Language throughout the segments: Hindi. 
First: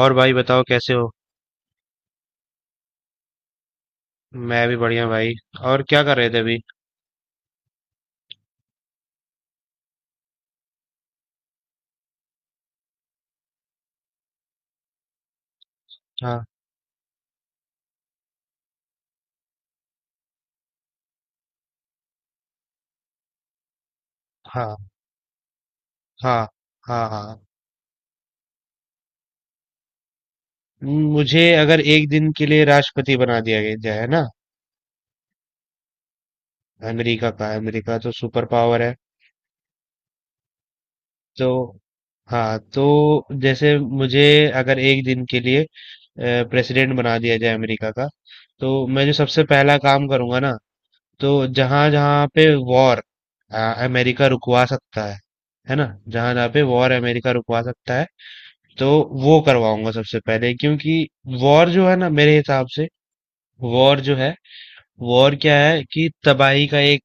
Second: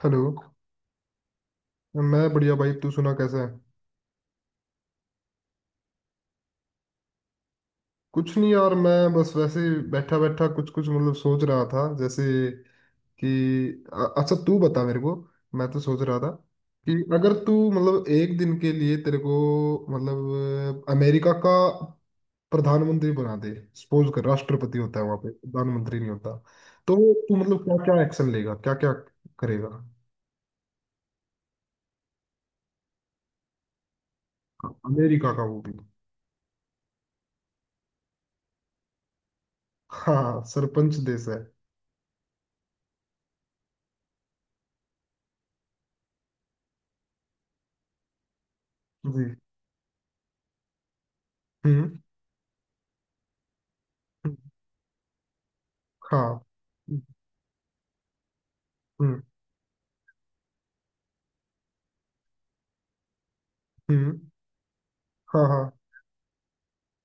और हेलो। भाई बताओ कैसे हो। मैं बढ़िया भाई, तू सुना कैसा है? मैं भी बढ़िया भाई। और क्या कर रहे थे अभी। कुछ नहीं यार, मैं बस वैसे बैठा बैठा कुछ कुछ मतलब सोच रहा था जैसे कि अच्छा तू बता मेरे को। मैं तो सोच रहा था हाँ, कि अगर तू मतलब एक दिन के लिए तेरे को मतलब अमेरिका का प्रधानमंत्री बना दे, सपोज कर हाँ, राष्ट्रपति होता है वहां पे, प्रधानमंत्री नहीं होता, हाँ, तो हाँ, हाँ। तू मतलब क्या क्या एक्शन लेगा, क्या क्या करेगा? मुझे अगर एक दिन के लिए राष्ट्रपति बना दिया गया जाए, है ना, अमेरिका का, वो भी। अमेरिका का। अमेरिका तो सुपर पावर है। हाँ, सरपंच देश है। तो हाँ तो जैसे मुझे अगर एक दिन के लिए प्रेसिडेंट बना दिया जाए अमेरिका का, तो मैं जो जी। सबसे पहला काम करूंगा ना, तो जहां हम्म। जहां पे वॉर अमेरिका रुकवा सकता है ना। जहां हाँ। जहां पे वॉर अमेरिका रुकवा सकता है, तो हम्म। वो करवाऊंगा सबसे पहले। क्योंकि वॉर जो है ना, मेरे हिसाब से वॉर जो हम्म। है वॉर हाँ क्या हाँ है कि तबाही का एक,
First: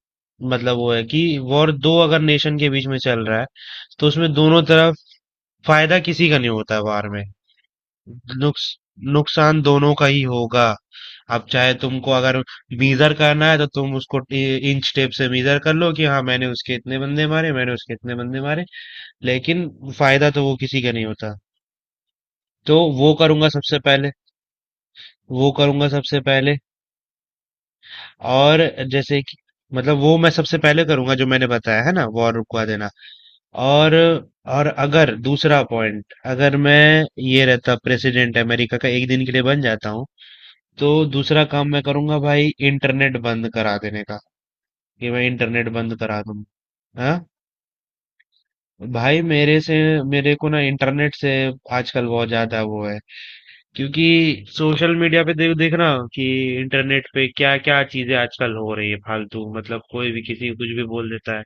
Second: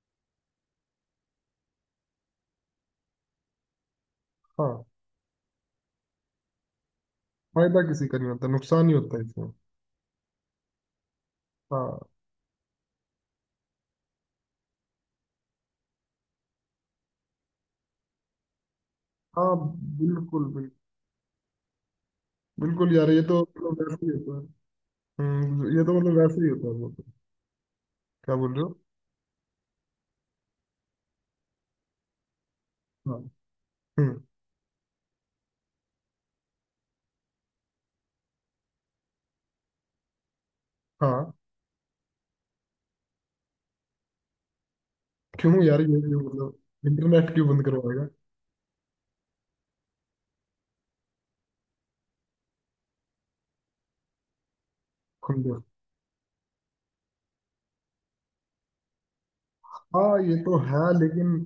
मतलब वो है कि वॉर दो अगर नेशन के बीच में चल रहा है तो उसमें दोनों हाँ। तरफ फायदा किसी का नहीं होता है वॉर में। फायदा किसी का नहीं होता, नुक्स नुकसान ही होता है इसमें। नुकसान दोनों का ही होगा। अब चाहे हाँ तुमको अगर मीजर करना है तो तुम उसको इंच टेप से मीजर कर लो कि हाँ मैंने उसके इतने बंदे मारे, मैंने उसके इतने बंदे मारे। हाँ। लेकिन फायदा तो बिल्कुल वो बिल्कुल। किसी का नहीं होता। तो बिल्कुल यार, वो ये तो करूंगा सबसे मतलब वैसे पहले। ही होता है। वो ये करूंगा तो मतलब सबसे वैसे ही पहले। होता है वो तो। क्या बोल और रहे हो? जैसे कि मतलब वो मैं सबसे पहले करूंगा जो मैंने बताया है ना, वॉर रुकवा देना। हाँ। और हम्म। और अगर दूसरा पॉइंट, अगर मैं ये रहता प्रेसिडेंट अमेरिका का एक दिन के लिए बन जाता हूँ, तो हाँ। दूसरा काम मैं करूंगा भाई, इंटरनेट बंद करा देने का, कि मैं क्यों इंटरनेट यार? ये बंद ये करा दूं। मतलब हाँ इंटरनेट क्यों बंद करवाएगा? भाई, मेरे से मेरे को ना इंटरनेट से आजकल बहुत ज्यादा वो है। क्योंकि सोशल मीडिया पे खुद। देख देखना कि इंटरनेट पे क्या क्या चीजें आजकल हो रही है फालतू, मतलब कोई हाँ भी ये किसी को तो कुछ भी है, बोल लेकिन देता है।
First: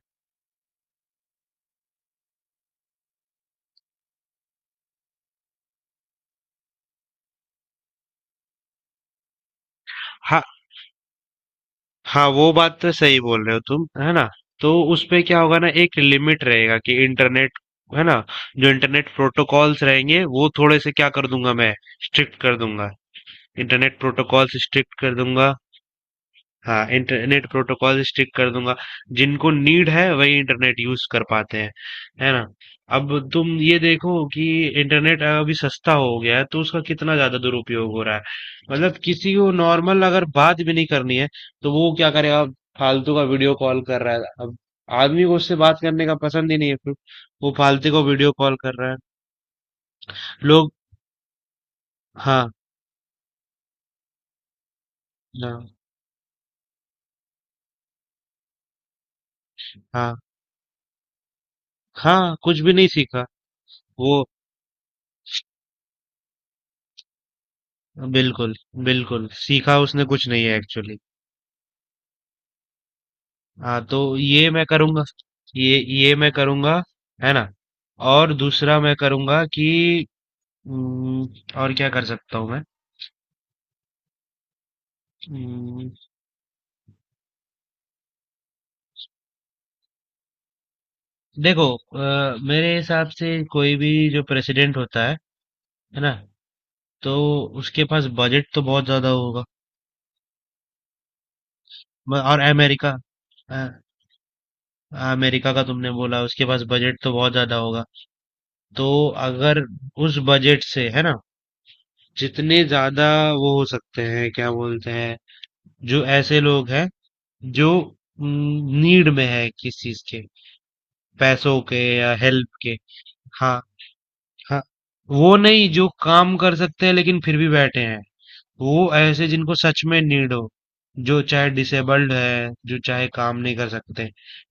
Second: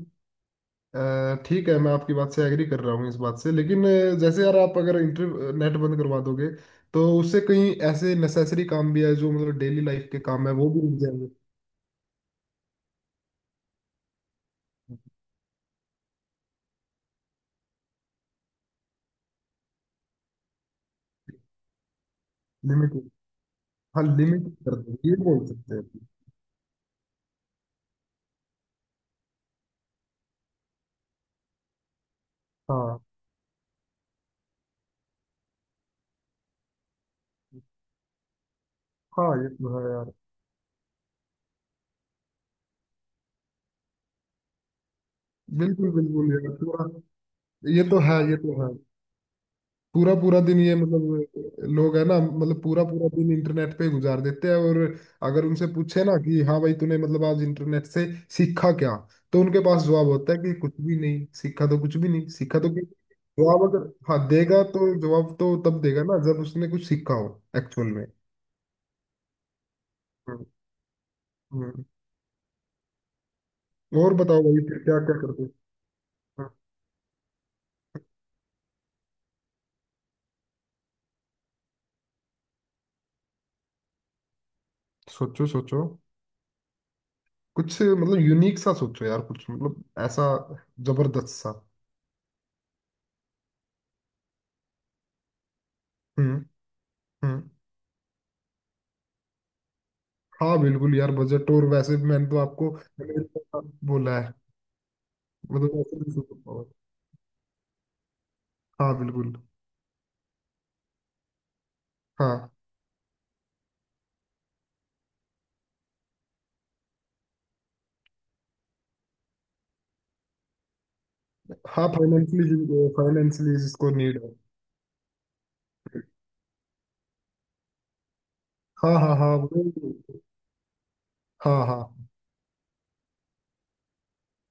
अ, ठीक है, मैं आपकी बात से एग्री कर रहा हूँ इस बात से, लेकिन जैसे यार, आप अगर इंटर नेट बंद करवा दोगे तो उससे कहीं ऐसे नेसेसरी काम भी है जो मतलब डेली लाइफ के हाँ, काम है वो भी रुक जाएंगे। हाँ, वो बात तो सही बोल रहे हो तुम, है ना। तो उसपे क्या होगा ना, एक लिमिट रहेगा कि इंटरनेट, है ना, जो इंटरनेट प्रोटोकॉल्स रहेंगे वो थोड़े से क्या कर दूंगा मैं, स्ट्रिक्ट कर दूंगा। लिमिट। इंटरनेट हाँ लिमिट प्रोटोकॉल्स कर दो, स्ट्रिक्ट कर ये बोल दूंगा। सकते हैं। हाँ इंटरनेट प्रोटोकॉल स्टिक कर दूंगा। जिनको नीड है वही इंटरनेट यूज कर पाते हैं, है ना। हाँ। अब तुम ये देखो कि इंटरनेट अभी सस्ता हो गया है तो उसका कितना ज्यादा दुरुपयोग हो रहा है। मतलब हाँ किसी ये को तो है नॉर्मल यार। अगर बात भी नहीं करनी है तो वो क्या करेगा, फालतू का वीडियो कॉल कर रहा है। अब आदमी को उससे बात बिल्कुल करने का बिल्कुल पसंद यार, ही नहीं है पूरा। फिर वो ये फालतू तो को है, वीडियो ये कॉल तो है। कर रहा है। पूरा पूरा दिन लोग ये मतलब लोग है ना, हाँ, मतलब पूरा पूरा दिन इंटरनेट पे गुजार देते हैं। और अगर उनसे हाँ, पूछे ना कि हाँ भाई, तूने मतलब आज इंटरनेट से सीखा क्या, तो उनके पास जवाब हाँ, होता है कि कुछ भी नहीं सीखा, तो कुछ भी नहीं हाँ, कुछ सीखा भी तो क्या? नहीं सीखा। जवाब अगर वो हाँ देगा तो जवाब तो तब देगा ना जब उसने कुछ सीखा हो एक्चुअल में। बिल्कुल, बिल्कुल सीखा उसने कुछ नहीं हम्म, है एक्चुअली। हम्म। हाँ तो और बताओ ये भाई, मैं फिर क्या करूँगा। क्या करते हो? ये मैं हाँ। करूँगा, है ना। और दूसरा मैं करूँगा कि, हम्म, और क्या कर सकता हूँ मैं। सोचो सोचो, हम्म, कुछ मतलब यूनिक सा सोचो यार, कुछ मतलब ऐसा जबरदस्त सा। देखो मेरे हिसाब से कोई भी जो प्रेसिडेंट होता है ना, हम्म। तो हम्म। उसके पास बजट तो बहुत ज्यादा होगा। हाँ बिल्कुल यार, बजट टूर वैसे भी मैंने तो और आपको अमेरिका अ, बोला है, अमेरिका का मतलब तुमने वैसे भी बोला उसके पास superpower। बजट तो बहुत ज्यादा होगा। तो हाँ बिल्कुल। अगर उस बजट से है ना, हाँ जितने ज्यादा वो हो सकते हैं, क्या बोलते हैं, जो ऐसे लोग हैं जो नीड में है किस चीज के, पैसों के हाँ, या हेल्प के। फाइनेंशियली फाइनेंशियली हाँ, जिसको नीड है। हाँ, वो नहीं जो काम कर सकते हैं लेकिन फिर भी बैठे हैं। वो हाँ हाँ ऐसे हाँ जिनको सच में वो-। नीड हो, जो चाहे हाँ हाँ डिसेबल्ड है जो चाहे काम नहीं कर सकते,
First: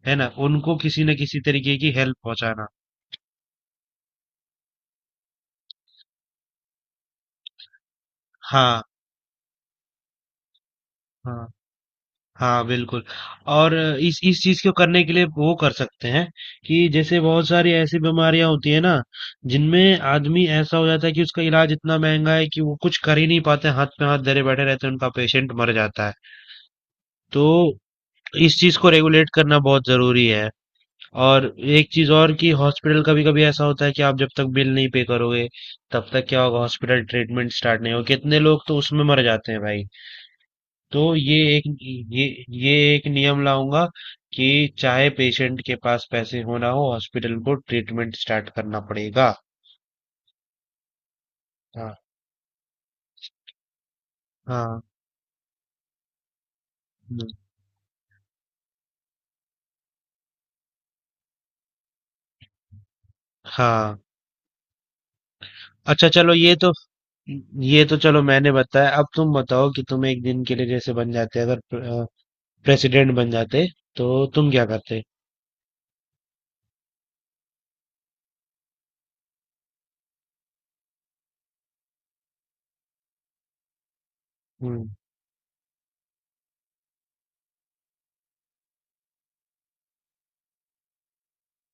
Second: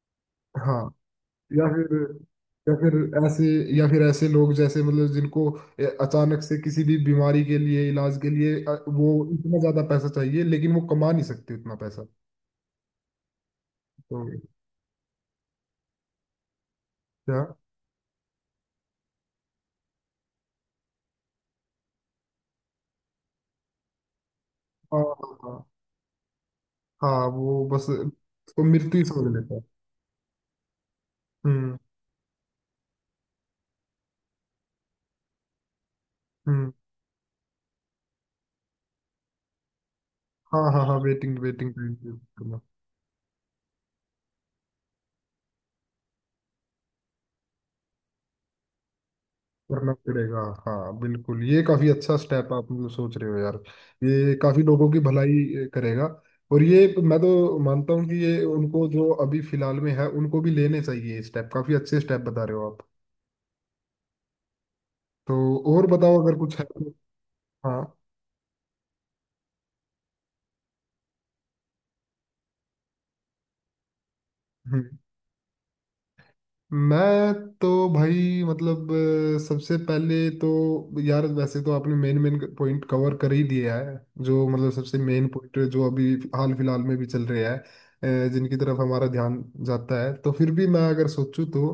है ना, उनको हाँ। किसी न किसी या तरीके की फिर, हेल्प पहुंचाना। या फिर ऐसे, या फिर ऐसे लोग जैसे मतलब जिनको अचानक से किसी भी बीमारी के लिए इलाज के लिए हाँ, वो इतना ज्यादा पैसा चाहिए लेकिन वो कमा नहीं हाँ, सकते इतना पैसा हाँ, बिल्कुल। और इस तो इस चीज को करने के लिए वो कर सकते हैं कि जैसे क्या। बहुत सारी ऐसी बीमारियां होती है ना, जिनमें आदमी ऐसा हो जाता है कि उसका इलाज इतना महंगा है कि वो कुछ कर ही नहीं पाते, हाथ पे हाथ धरे बैठे रहते हैं, हाँ उनका हाँ पेशेंट हाँ। मर जाता है। हाँ, तो वो बस इस उसको चीज को मृत्यु ही रेगुलेट समझ लेता करना है। बहुत जरूरी है। और हम्म। एक चीज और कि हॉस्पिटल कभी कभी ऐसा होता है कि आप जब तक बिल नहीं पे करोगे तब तक क्या होगा, हम्म। हॉस्पिटल ट्रीटमेंट स्टार्ट नहीं होगा, कितने लोग तो उसमें मर जाते हैं भाई। हाँ हाँ हाँ, तो वेटिंग वेटिंग टाइम ये करना। ये एक नियम लाऊंगा कि चाहे पेशेंट के पास पैसे हो ना हो, हॉस्पिटल को ट्रीटमेंट स्टार्ट करना पड़ेगा। करना पड़ेगा। हाँ बिल्कुल, ये काफी हाँ, अच्छा स्टेप आप मतलब सोच रहे हो यार। ये काफी हाँ, लोगों की भलाई करेगा। और ये मैं हम्म, तो मानता हूँ कि ये उनको जो अभी फिलहाल में है उनको भी लेने चाहिए ये स्टेप, काफी अच्छे स्टेप बता रहे हो आप। हाँ। तो, और अच्छा बताओ चलो, अगर कुछ है तो। ये तो हाँ। चलो मैंने बताया, अब तुम बताओ कि तुम एक दिन के लिए जैसे बन जाते अगर प्रेसिडेंट बन जाते तो तुम क्या हम्म। करते। मैं तो, भाई मतलब सबसे पहले तो यार, वैसे तो आपने मेन मेन पॉइंट कवर कर ही दिया है, जो मतलब हम्म। सबसे मेन पॉइंट जो अभी हाल फिलहाल में भी चल रहा है, जिनकी तरफ हमारा ध्यान जाता है, तो फिर भी मैं अगर सोचूं तो,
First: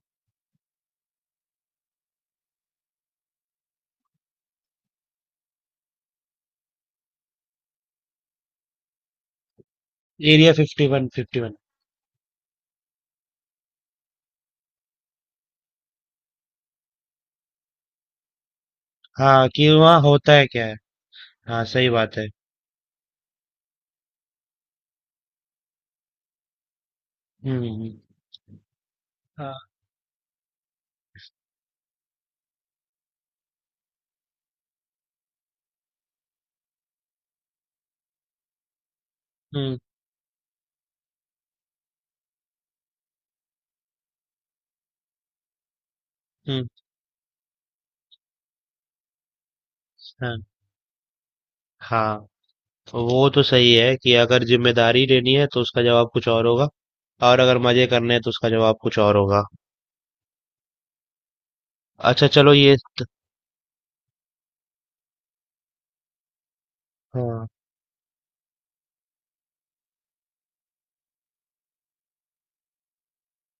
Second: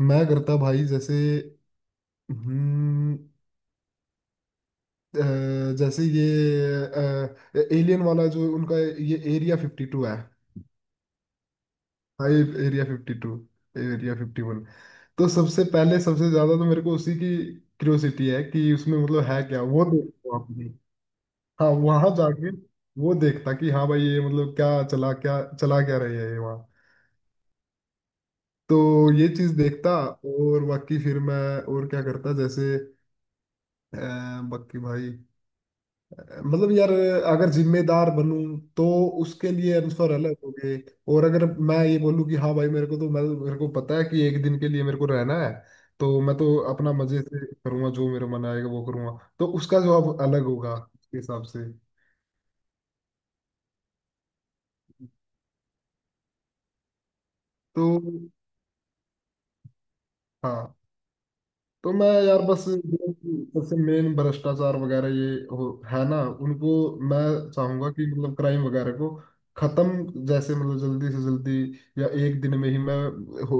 मैं करता भाई जैसे, हम्म, जैसे ये एलियन वाला, जो उनका ये एरिया 52 है। Area 51, 51 5, area 52। एरिया 51। तो सबसे पहले, सबसे ज्यादा तो मेरे को उसी की क्यूरियोसिटी है कि उसमें मतलब है हाँ, क्या, कि वो वहाँ होता देखो है आपने। क्या है। हाँ हाँ, सही वहां बात है। जाके वो देखता कि हाँ भाई, ये मतलब क्या चला, क्या चला क्या रही है ये वहाँ। हम्म, तो ये चीज हाँ, देखता। और बाकी फिर मैं और क्या करता जैसे, अ, बाकी भाई मतलब यार, अगर जिम्मेदार बनूं तो उसके लिए हम्म, आंसर अलग हो गए। और अगर मैं ये बोलूं कि हाँ भाई, मेरे को तो मैं, मेरे को पता है कि एक दिन के लिए मेरे को रहना है, तो मैं तो हम्म। अपना मजे से करूंगा, जो मेरा मन आएगा वो करूंगा, तो उसका जवाब हाँ, अलग होगा उसके हिसाब से। हाँ, वो तो सही है कि अगर जिम्मेदारी लेनी है तो उसका जवाब कुछ और होगा। और अगर तो मजे करने हैं तो उसका जवाब कुछ और होगा। हाँ। तो मैं अच्छा यार चलो बस, जो सबसे मेन भ्रष्टाचार वगैरह ये हो है ना, उनको मैं हाँ, चाहूंगा कि मतलब क्राइम वगैरह को खत्म जैसे मतलब जल्दी से जल्दी, या एक दिन में ही मैं हो,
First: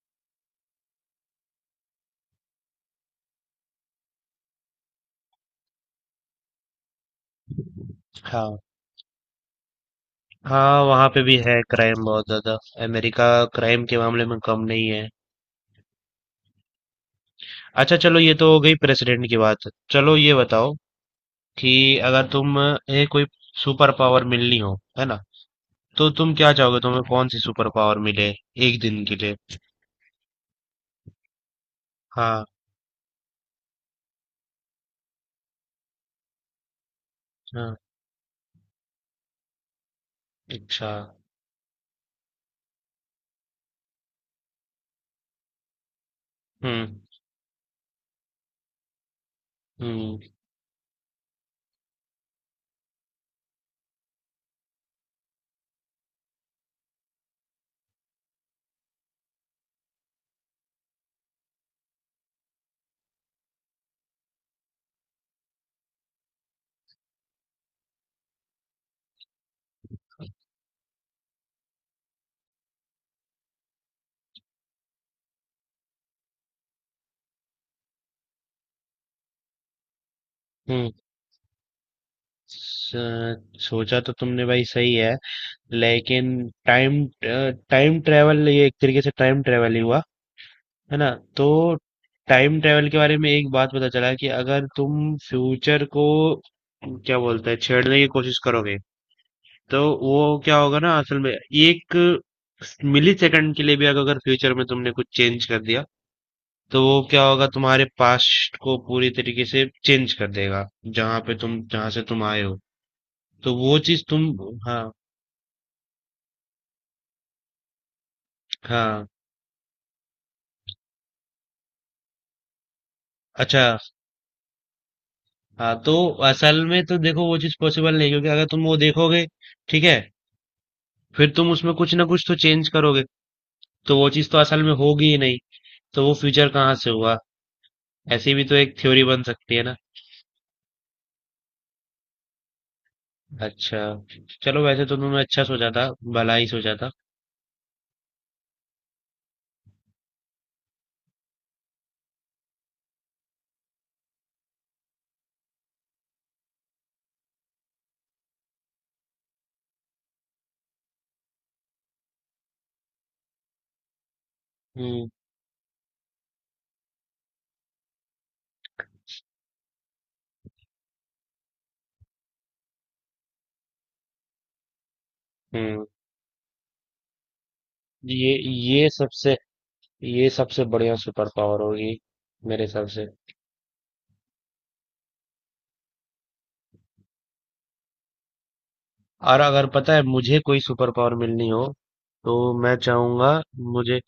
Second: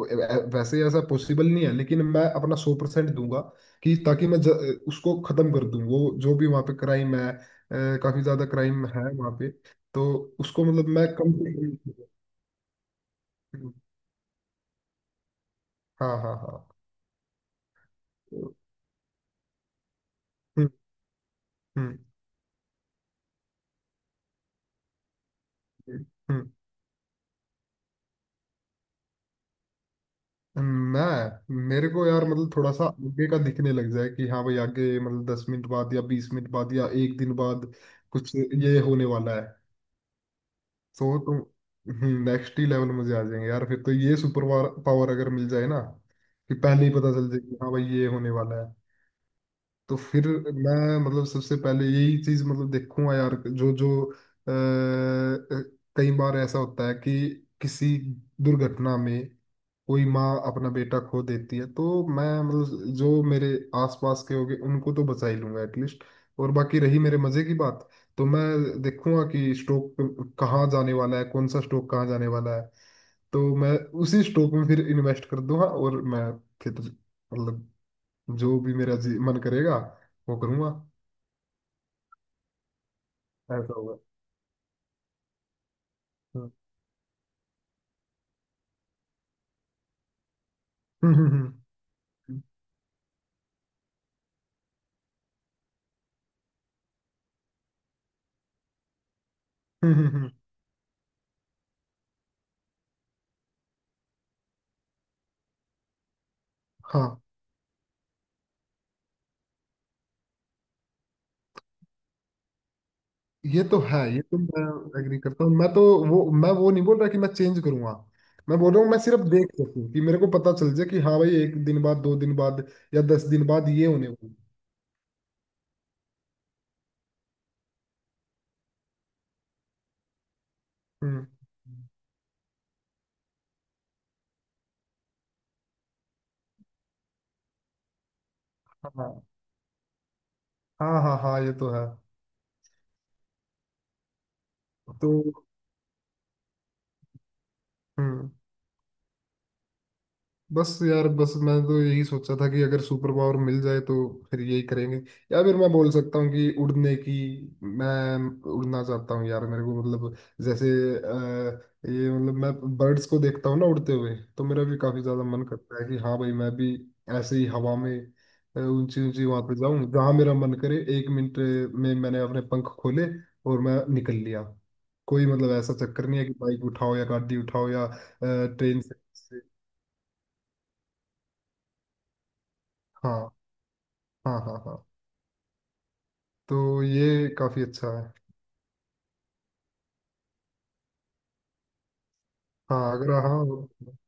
वैसे ऐसा पॉसिबल नहीं है लेकिन मैं अपना 100% दूंगा कि ताकि मैं उसको खत्म कर दूं, वो जो भी वहाँ पे क्राइम है, काफी ज्यादा हाँ, क्राइम है वहाँ पे। तो उसको हाँ, मतलब मैं वहाँ पे कम भी है क्राइम से बहुत ज्यादा। अमेरिका कम। क्राइम के मामले में कम नहीं है। हाँ हाँ हाँ। अच्छा चलो ये तो तो, हो गई प्रेसिडेंट की बात, चलो ये हम्म बताओ कि हम्म अगर तुम ये कोई सुपर पावर मिलनी हो है ना, हम्म तो तुम हम्म। क्या चाहोगे, तुम्हें कौन सी सुपर पावर मिले एक दिन के लिए। मैं, मेरे को यार हाँ, मतलब थोड़ा सा आगे का दिखने लग जाए कि हाँ भाई आगे मतलब 10 मिनट बाद या 20 मिनट बाद या एक दिन बाद हाँ, कुछ ये होने वाला है। अच्छा, तो तुम, नेक्स्ट ही लेवल मुझे आ जाएंगे यार फिर तो, ये सुपर पावर अगर मिल जाए ना कि पहले ही हम्म, पता चल जाए कि हाँ भाई ये होने वाला है, तो हम्म, फिर मैं मतलब सबसे पहले यही चीज मतलब देखूंगा यार, जो जो अ, अ, कई बार ऐसा होता है कि किसी दुर्घटना में कोई माँ अपना बेटा खो देती है, तो मैं मतलब जो मेरे आसपास के होंगे उनको तो बचा ही लूंगा एटलीस्ट। और बाकी रही मेरे मजे की बात, तो मैं देखूंगा कि स्टॉक कहाँ जाने वाला है, कौन सा स्टॉक कहाँ जाने वाला है, तो मैं उसी स्टॉक में फिर इन्वेस्ट कर दूंगा, और मैं फिर मतलब जो भी मेरा मन करेगा वो करूंगा। हम्म। स- ऐसा सोचा होगा। तो तुमने भाई सही है, लेकिन हाँ। टाइम टाइम ट्रेवल, ये एक तरीके से टाइम ट्रेवल ही हुआ, है ना। हम्म। हम्म, तो हम्म, टाइम ट्रेवल के बारे में एक बात पता चला कि अगर तुम फ्यूचर को क्या बोलते हैं, छेड़ने की कोशिश करोगे तो वो हम्म। क्या होगा ना, असल में एक मिली सेकंड के लिए भी अगर फ्यूचर में तुमने कुछ चेंज कर दिया, तो वो हाँ क्या होगा, तुम्हारे पास्ट को पूरी तरीके से चेंज कर देगा जहां पे तुम जहां से तुम आए हो। तो ये वो तो है, चीज ये तुम तो हाँ, मैं एग्री करता हूँ, मैं तो वो, मैं वो नहीं बोल रहा कि मैं चेंज करूंगा, मैं बोल रहा हूँ मैं हाँ, सिर्फ देख सकूँ कि मेरे को पता चल जाए कि हाँ भाई एक दिन बाद, 2 दिन बाद या 10 दिन अच्छा। बाद ये होने वाला है। हाँ तो असल में तो देखो वो चीज पॉसिबल नहीं है, क्योंकि अगर तुम वो देखोगे, ठीक है, हम्म। फिर तुम उसमें कुछ ना कुछ तो चेंज करोगे, तो वो चीज तो असल में होगी ही नहीं, तो वो फ्यूचर कहाँ से हुआ। ऐसी भी तो एक थ्योरी बन हाँ सकती है ना। हाँ हाँ हाँ हाँ, ये तो है। अच्छा चलो वैसे तो तो, तुमने अच्छा सोचा था, भला ही सोचा था। हम्म। बस यार, बस मैं तो यही सोचा था कि अगर सुपर पावर मिल जाए तो फिर यही करेंगे। या फिर मैं बोल सकता हूँ कि उड़ने की, मैं उड़ना चाहता हूँ यार मेरे को मतलब, जैसे अ, ये मतलब, मैं बर्ड्स को देखता हूँ ना उड़ते हुए, तो मेरा भी काफी हम्म, ज्यादा मन करता है कि हाँ भाई मैं भी ऐसे ही हवा में ऊंची ऊंची वहां पे जाऊं जहां मेरा मन करे, 1 मिनट में मैंने अपने पंख खोले और मैं निकल लिया। कोई मतलब ऐसा हम्म, चक्कर नहीं है कि बाइक उठाओ या गाड़ी उठाओ या ये ट्रेन ये सबसे ये सबसे बढ़िया सुपर पावर होगी मेरे हिसाब से। हाँ हाँ हाँ हाँ। तो ये काफी अच्छा है। और अगर पता है मुझे कोई सुपर पावर मिलनी हो तो मैं हाँ अगर चाहूंगा हाँ। मुझे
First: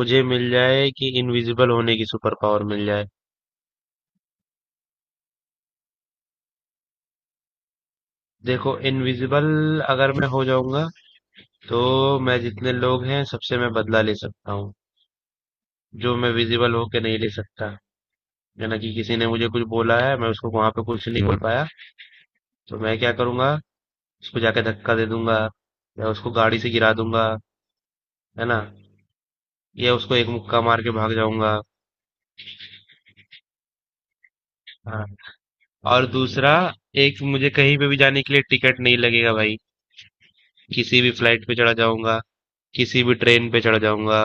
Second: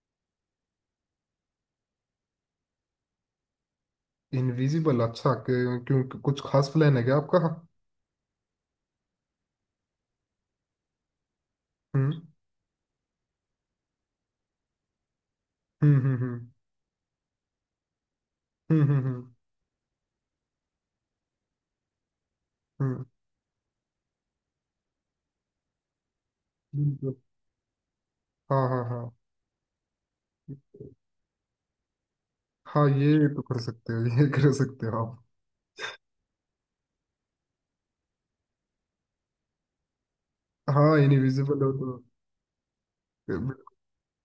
मुझे मिल जाए कि इनविजिबल होने की सुपर पावर मिल जाए। इनविजिबल, अच्छा क्यों? कुछ खास प्लान है क्या आपका? देखो इनविजिबल अगर मैं हो जाऊंगा तो हम्म मैं जितने लोग हैं सबसे मैं बदला ले सकता हूँ, हम्म जो मैं हम्म विजिबल होके नहीं ले सकता। यानी हम्म कि हम्म हम्म किसी ने हम्म, मुझे कुछ बोला है मैं उसको वहां पे कुछ नहीं बोल पाया, तो मैं हम्म, क्या करूंगा, उसको जाके धक्का दे दूंगा या उसको गाड़ी से गिरा बिल्कुल। दूंगा, है ना, हाँ हाँ हाँ। या उसको एक मुक्का मार के भाग जाऊंगा। हाँ ये तो कर सकते हो, ये कर सकते हो हाँ, आप। और दूसरा, एक मुझे कहीं पे भी जाने के लिए टिकट नहीं लगेगा भाई, हाँ, किसी भी फ्लाइट पे इनविजिबल हो चढ़ा तो जाऊंगा, किसी भी ट्रेन पे चढ़ जाऊंगा,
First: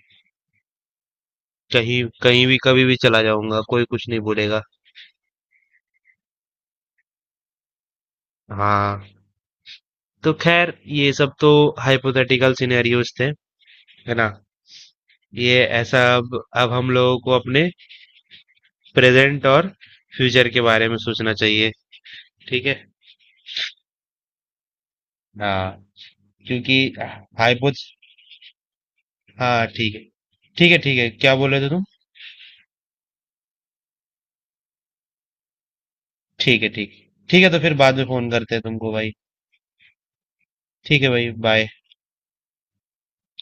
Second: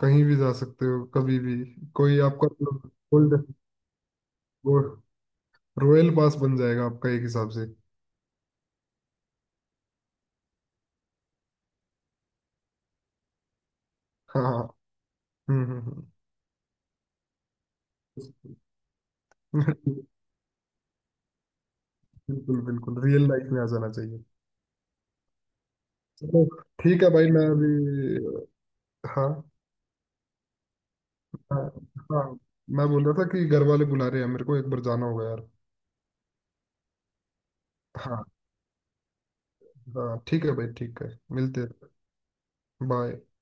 कहीं भी जा सकते हो, कभी भी। कहीं कोई कहीं आपका भी कभी भी चला गोल्ड, जाऊंगा, कोई कुछ नहीं बोलेगा। रॉयल पास बन जाएगा आपका एक हिसाब से। हाँ तो खैर, ये सब तो हाइपोथेटिकल सिनेरियोज थे, है ना। हाँ हाँ। ये हम्म ऐसा हम्म अब हम लोगों को अपने प्रेजेंट और हम्म फ्यूचर के बारे में सोचना चाहिए। बिल्कुल ठीक है। बिल्कुल, रियल लाइफ में आ जाना चाहिए। हाँ, चलो क्योंकि ठीक है भाई, मैं अभी। हाइपो हाँ हाँ ठीक है, ठीक है, ठीक है क्या बोले हाँ थे तुम। हाँ। मैं बोल रहा था कि घर वाले बुला रहे हैं मेरे को, एक बार जाना होगा यार। ठीक है, ठीक, ठीक है तो फिर बाद में हाँ फोन करते हैं तुमको भाई। हाँ ठीक है भाई ठीक ठीक है है। भाई, मिलते बाय। हैं। बाय।